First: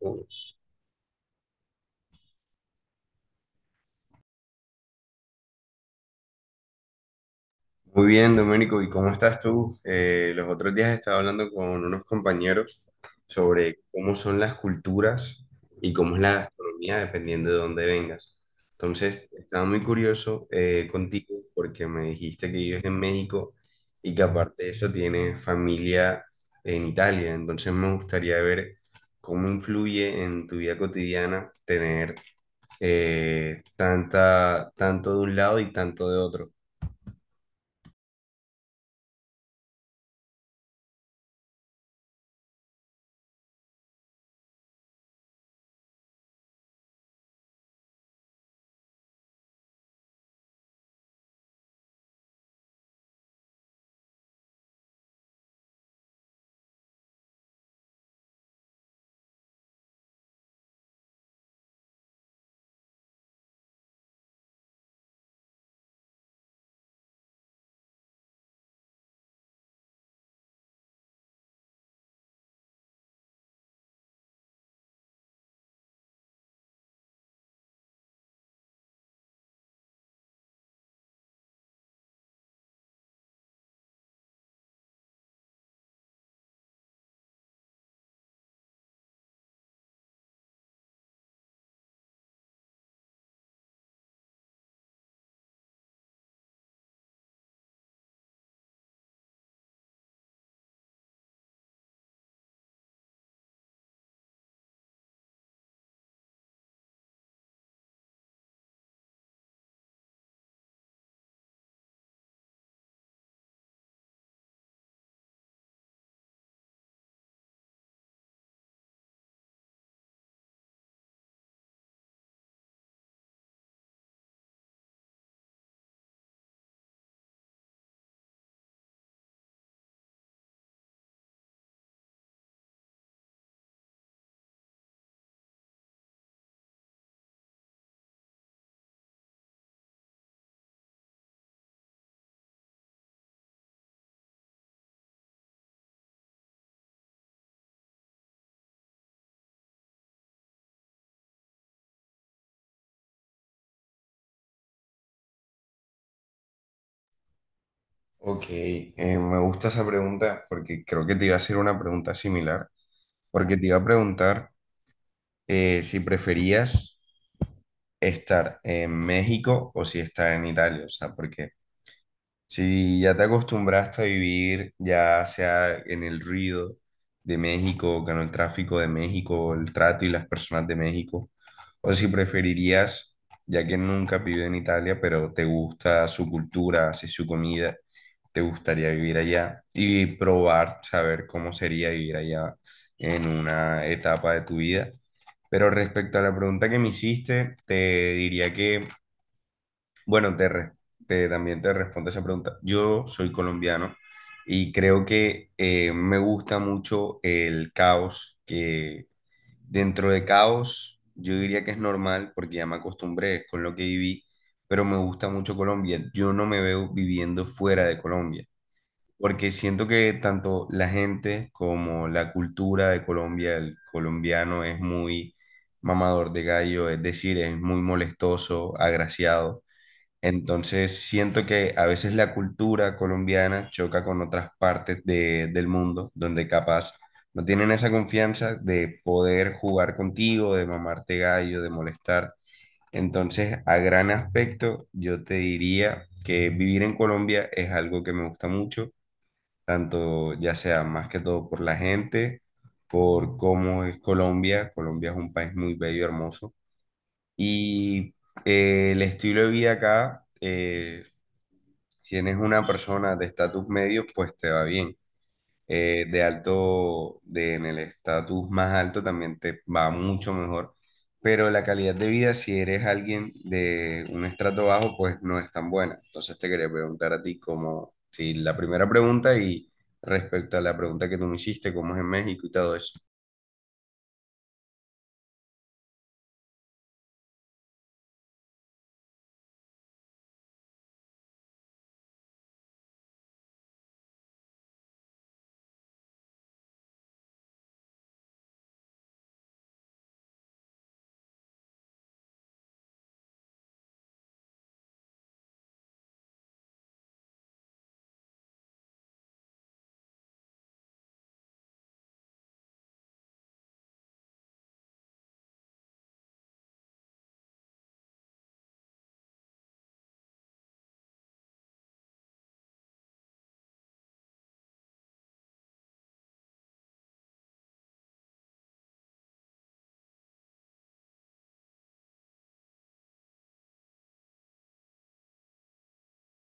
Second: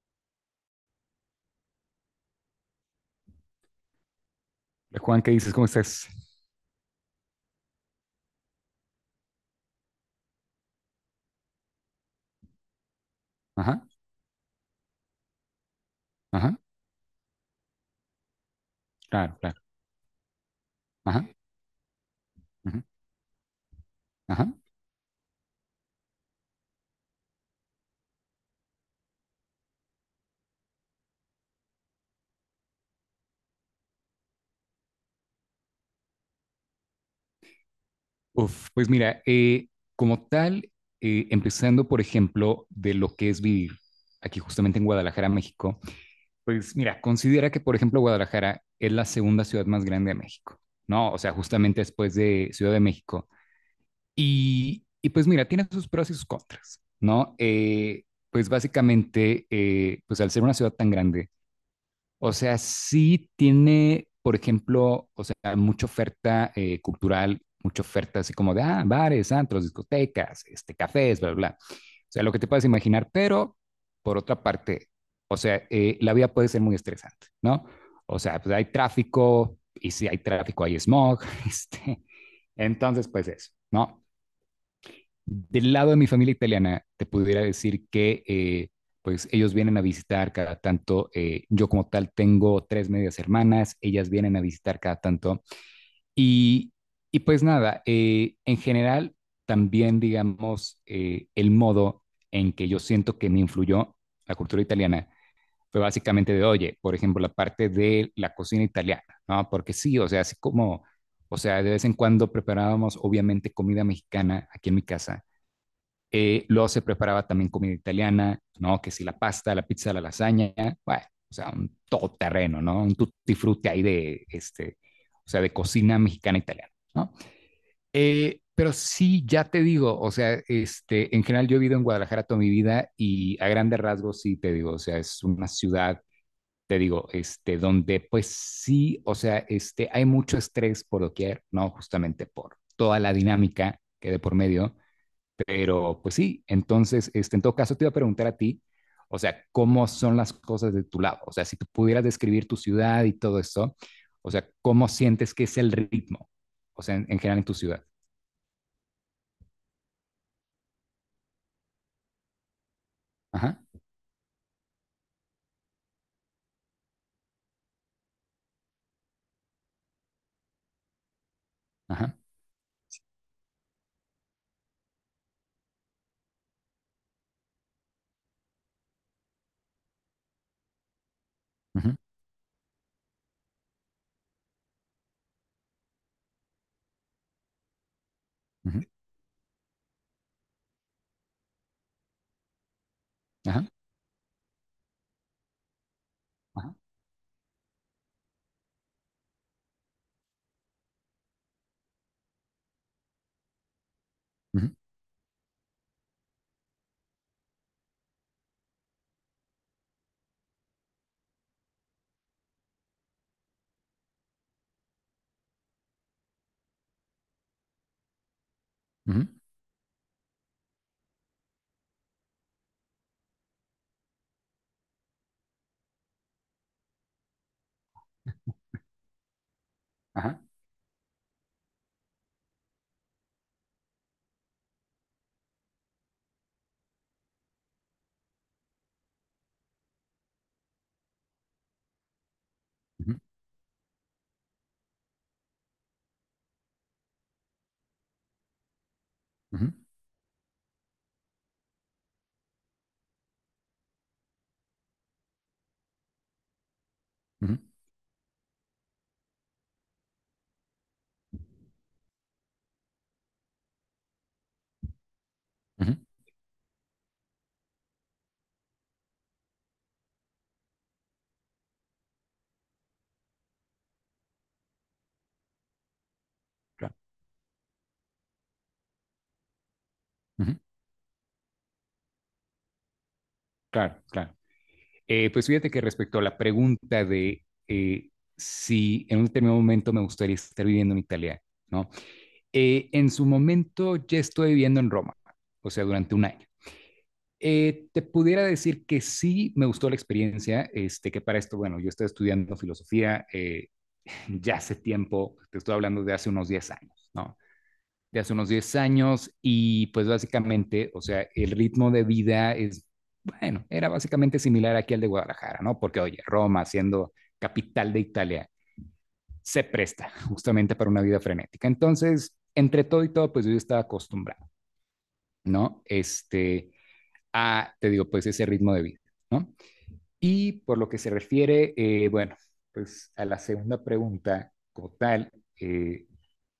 Muy Hola, Juan, ¿qué dices? ¿Cómo estás? bien, Domenico, ¿y cómo estás tú? Los otros días estaba hablando con unos compañeros sobre Ajá, cómo son las culturas y cómo es la ajá, gastronomía dependiendo de dónde vengas. Entonces, claro, claro. estaba muy curioso Ajá, contigo porque me dijiste que ajá, vives en México y que ajá. aparte de eso tienes familia en Italia. Entonces, me gustaría ver cómo influye en tu vida cotidiana tener tanto de un lado y tanto de otro. Uf, pues mira, como tal, empezando por ejemplo de lo que es vivir aquí justamente en Guadalajara, México. Pues mira, considera que por ejemplo Guadalajara es la segunda ciudad más grande de México, ¿no? O sea, justamente después de Ciudad de México. Y pues mira, tiene sus pros y sus contras, ¿no? Pues básicamente, pues al ser una ciudad tan grande, o sea, sí tiene, por ejemplo, o sea, mucha oferta cultural, mucha oferta así como de ah, bares, antros, discotecas, este, cafés, bla, bla. Bla. O sea, lo que te puedes imaginar, pero por otra parte, o sea, la vida puede ser muy estresante, ¿no? O sea, pues hay tráfico, y si hay tráfico hay smog, este, entonces pues eso, ¿no? Del lado de mi familia italiana, te pudiera decir que pues ellos vienen a visitar cada tanto. Yo como tal tengo tres medias hermanas, ellas vienen a visitar cada tanto y, y pues nada, en general también digamos el modo en que yo siento que me influyó la cultura italiana fue básicamente de, oye, por ejemplo, la parte de la cocina italiana, ¿no? Porque sí, o sea, así como, o sea, de vez en cuando preparábamos obviamente comida mexicana aquí en mi casa. Luego se preparaba también comida italiana, ¿no? Que si la pasta, la pizza, la lasaña, bueno, o sea, un todoterreno, ¿no? Un tutti frutti ahí de, este, o sea, de cocina mexicana e italiana, ¿no? Pero sí, ya te digo, o sea, este, en general yo he vivido en Guadalajara toda mi vida y a grandes rasgos sí te digo, o sea, es una ciudad, te digo, este, donde pues sí, o sea, este, hay mucho estrés por doquier, ¿no? Justamente por toda la dinámica que de por medio, pero pues sí, entonces, este, en todo caso te iba a preguntar a ti, o sea, ¿cómo son las cosas de tu lado? O sea, si tú pudieras describir tu ciudad y todo esto, o sea, ¿cómo sientes que es el ritmo? O sea, en general en tu ciudad. Ok, me gusta esa pregunta porque creo que te iba a hacer una pregunta similar, porque Ajá, te iba a preguntar si preferías estar en México o si estar en Italia, o sea, porque ajá, si ya te acostumbraste a vivir ya sea en el ruido de México, con el tráfico de México, el trato y las personas de México, ujú, o si preferirías, ya que nunca has vivido en Italia, pero te gusta su cultura, así su comida te ujú, gustaría vivir allá y probar, saber cómo sería vivir allá en ajá, una etapa de tu vida. Pero respecto a la pregunta ajá, que me hiciste, te diría que, bueno, también te respondo esa pregunta. Yo soy colombiano ujú, y creo que me gusta mucho el caos, que dentro de caos yo diría que es normal porque ya me acostumbré con lo que viví, pero me gusta mucho Colombia. Yo no me veo viviendo fuera de Colombia ujú, porque siento que tanto la gente como la cultura de Colombia, el colombiano es muy mamador de gallo, es decir, es muy molestoso, agraciado. ajá, Entonces siento que a veces la cultura colombiana choca con otras partes del mundo, donde capaz no tienen esa confianza de poder jugar contigo, de mamarte gallo, de molestar. ujú, Entonces, a gran aspecto, yo te diría que vivir en Colombia es algo que me gusta mucho ujú, tanto ya sea más que todo por la gente, por cómo es Colombia. Colombia es un país muy bello, hermoso. ujú, Y el estilo de vida acá, si eres una persona de estatus medio, pues te va bien ujú, de alto, de, en el estatus más alto también te va mucho mejor, pero la calidad de vida, si eres alguien de un estrato bajo, pues no es tan buena. Entonces te quería claro, preguntar a ti como, si la primera pregunta y ujú, respecto a la pregunta que tú me hiciste, cómo es en México y todo eso. claro, claro. Pues fíjate que respecto a la pregunta de si en un determinado momento me gustaría estar viviendo en Italia, ¿no? En su momento ya estoy viviendo en Roma, o sea, durante un año. Te pudiera decir que sí me gustó la experiencia, este, que para esto, bueno, yo estoy estudiando filosofía ya hace tiempo, te estoy hablando de hace unos 10 años, ¿no? De hace unos 10 años y pues básicamente, o sea, el ritmo de vida es, bueno, era básicamente similar aquí al de Guadalajara, ¿no? Porque, oye, Roma, siendo capital de Italia, se presta justamente para una vida frenética. Entonces, entre todo y todo, pues yo estaba acostumbrado, ¿no? Este, a, te digo, pues ese ritmo de vida, ¿no? Y por lo que se refiere, bueno, pues a la segunda pregunta, como tal, eh,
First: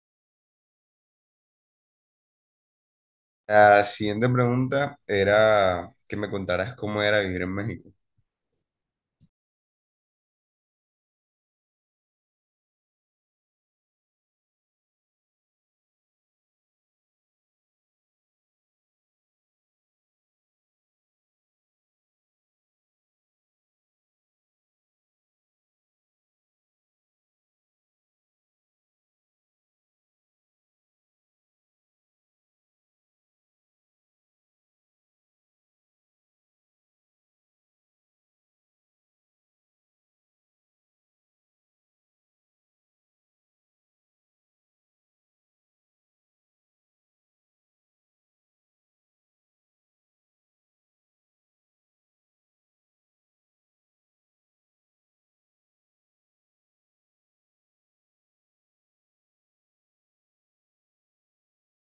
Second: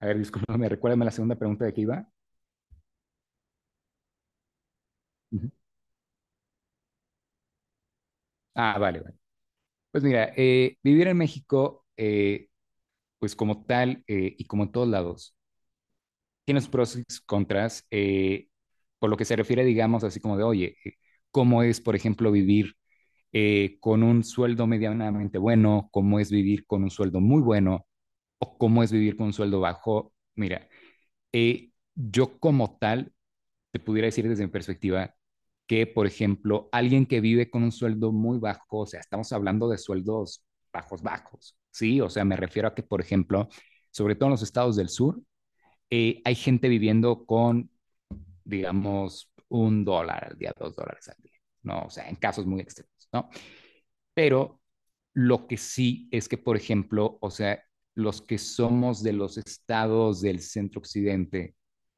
a ver, discúlpame, recuérdame la segunda pregunta de qué iba. La siguiente pregunta Uh -huh. era que me contaras cómo era vivir en México. Ah, vale, vale. Pues mira, vivir en México, pues como tal, y como en todos lados, tiene sus pros y sus contras. Por lo que se refiere, digamos, así como de, oye, ¿cómo es, por ejemplo, vivir con un sueldo medianamente bueno? ¿Cómo es vivir con un sueldo muy bueno? ¿O cómo es vivir con un sueldo bajo? Mira, yo como tal, te pudiera decir desde mi perspectiva que, por ejemplo, alguien que vive con un sueldo muy bajo, o sea, estamos hablando de sueldos bajos, bajos, ¿sí? O sea, me refiero a que, por ejemplo, sobre todo en los estados del sur, hay gente viviendo con, digamos, $1 al día, $2 al día, ¿no? O sea, en casos muy extremos, ¿no? Pero lo que sí es que, por ejemplo, o sea, los que somos de los estados del centro occidente,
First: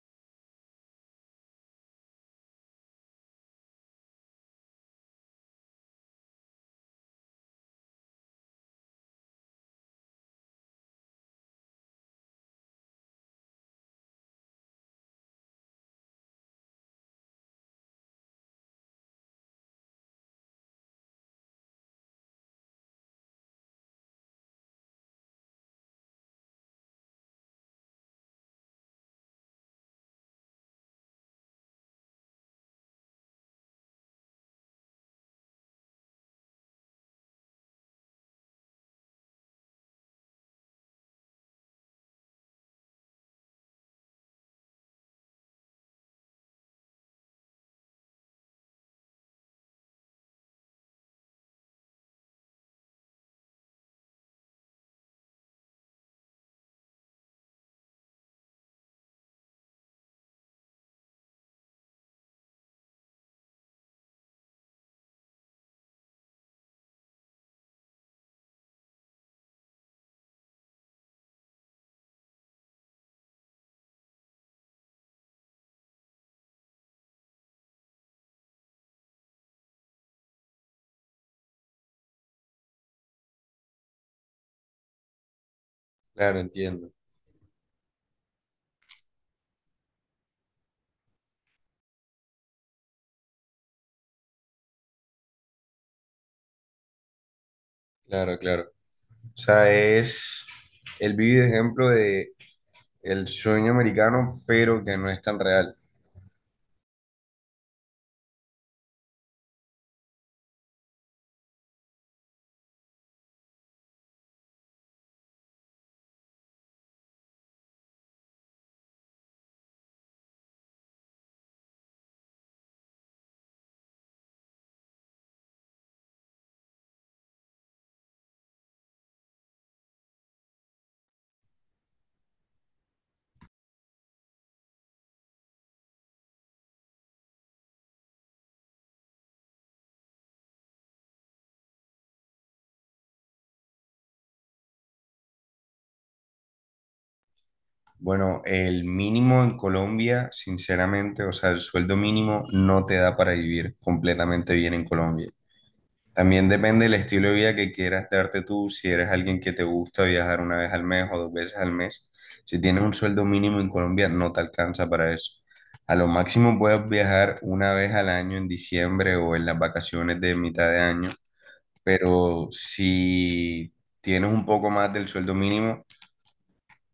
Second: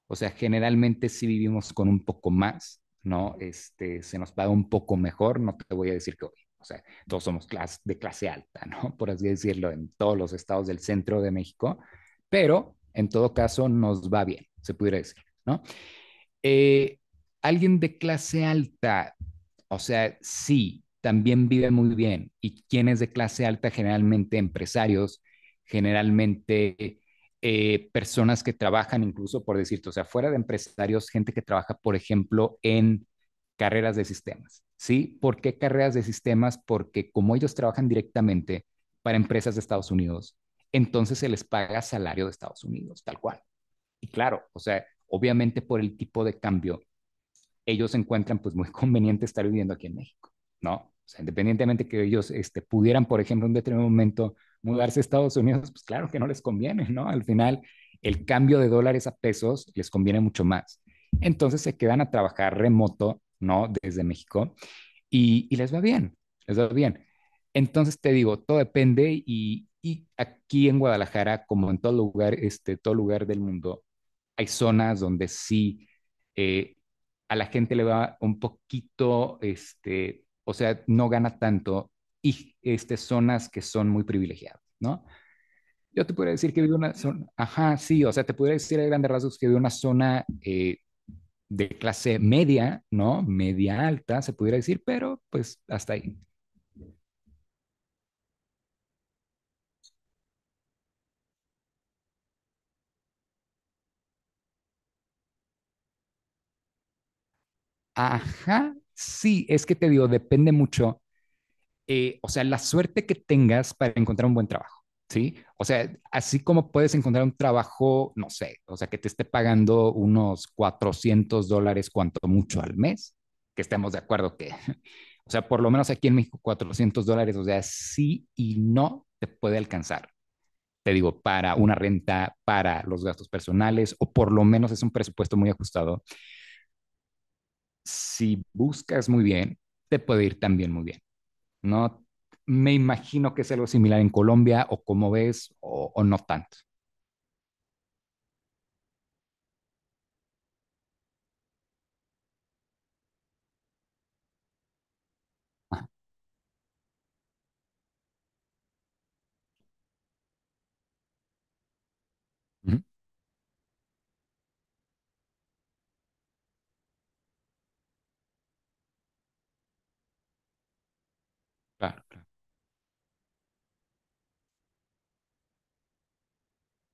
o sea, generalmente sí vivimos con un poco más, ¿no? Este, se nos paga un poco mejor, no te voy a decir que hoy, o sea, todos somos clase, de clase alta, ¿no? Por así decirlo, en todos los estados del centro de México, pero en todo caso nos va bien, se pudiera decir, ¿no? Eh, alguien de clase alta, o sea, sí, también vive muy bien. ¿Y quién es de clase alta? Generalmente empresarios, generalmente personas que trabajan incluso, por decirte, o sea, fuera de empresarios, gente que trabaja, por ejemplo, en carreras de sistemas. ¿Sí? ¿Por qué carreras de sistemas? Porque como ellos trabajan directamente para empresas de Estados Unidos, entonces se les paga salario de Estados Unidos, tal cual. Y claro, o sea, obviamente por el tipo de cambio, ellos encuentran pues muy conveniente estar viviendo aquí en México, ¿no? O sea, independientemente que ellos este, pudieran, por ejemplo, en un determinado momento mudarse a Estados Unidos, pues claro que no les conviene, ¿no? Al final, el cambio de dólares a pesos les conviene mucho más. Entonces se quedan a trabajar remoto, ¿no? Desde México y les va bien, les va bien. Entonces te digo, todo depende y aquí en Guadalajara, como en todo lugar, este, todo lugar del mundo, hay zonas donde sí eh, a la gente le va un poquito, este, o sea, no gana tanto y este, zonas que son muy privilegiadas, ¿no? Yo te podría Claro, decir que vivo en entiendo. una zona, ajá, sí, o sea, te podría decir a grandes rasgos que vivo en una zona de clase media, ¿no? Media alta, se pudiera decir, pero pues hasta ahí. Claro, claro. O sea, es, él vive de ejemplo de el sueño americano, pero que no es tan real. Ajá, sí, es que te digo, depende mucho, o sea, la suerte que tengas para encontrar un buen trabajo, ¿sí? O sea, así como puedes encontrar un trabajo, no sé, o sea, que te esté pagando unos $400 cuanto mucho al mes, que estemos de acuerdo que, o sea, por lo menos aquí en México $400, o sea, sí y no te puede alcanzar. Te digo, para una renta, para los gastos personales, o por lo menos es un presupuesto muy ajustado. Si buscas muy bien, te puede ir también muy bien, ¿no? Me imagino que es algo similar en Colombia, o como ves, o no tanto. Bueno, el mínimo en Colombia, sinceramente, o sea, el sueldo mínimo no te da para vivir completamente bien en Colombia. También depende del estilo de vida que quieras darte tú, si eres alguien que te gusta viajar una vez al mes o dos veces al mes. Si Uh tienes -huh. un sueldo mínimo en Colombia, no te alcanza para eso. A lo máximo puedes viajar una vez al año en diciembre o en las vacaciones de mitad de año, Claro, pero si tienes un poco más del sueldo mínimo,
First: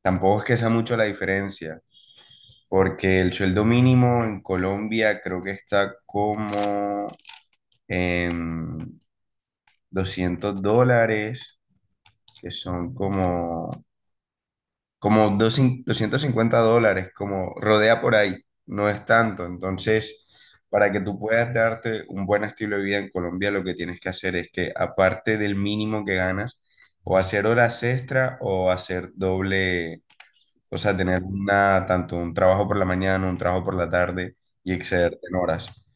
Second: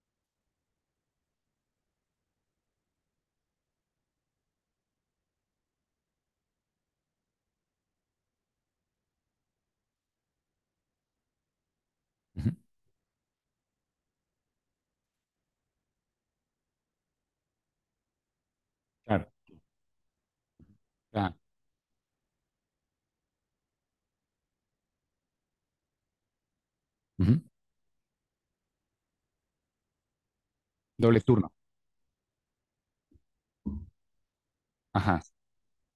tampoco es que sea mucho la diferencia, porque el sueldo mínimo en Colombia creo que está como en $200, uh que -huh. son como, dos $250, como rodea por ahí, no es Claro, tanto. Entonces, para que tú claro. puedas darte un buen estilo de vida en Colombia, lo que tienes que hacer es que, aparte del mínimo que ganas, o Uh -huh. hacer horas extra o hacer doble. O sea, Doble tener turno. una, tanto un trabajo por la mañana, un trabajo por la tarde y excederte Ajá, en horas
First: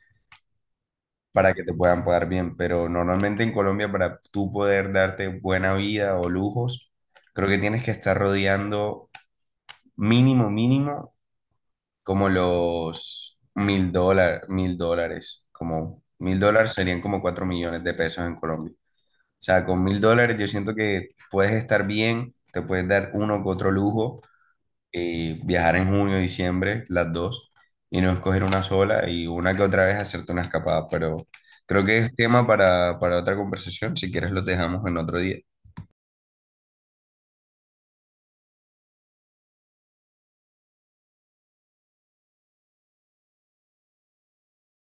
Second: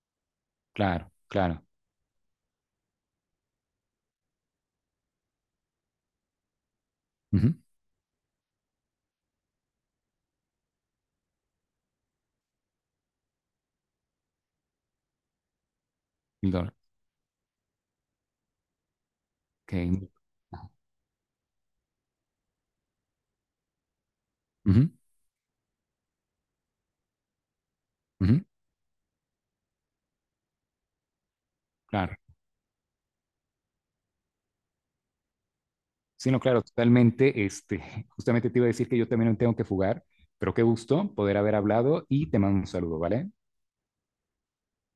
claro, para que claro. te puedan pagar bien. Pero normalmente en Colombia, para tú poder darte buena vida o lujos, creo Uh-huh. que tienes que estar rodeando mínimo, mínimo, como los $1,000, $1,000, como $1,000 Doble. serían como 4 millones de pesos en Colombia. O sea, con mil Okay. dólares yo Ajá. siento que puedes estar bien, te puedes dar uno que otro lujo Uh-huh. Viajar en junio, diciembre, las dos, y no Uh-huh. escoger una sola y una que otra vez hacerte una escapada, pero creo que es Claro, tema para, otra conversación, si quieres lo dejamos en otro día. sí, no, claro, totalmente. Este, justamente te iba a decir que yo también me tengo que fugar, pero qué gusto poder haber hablado y te mando un saludo, ¿vale?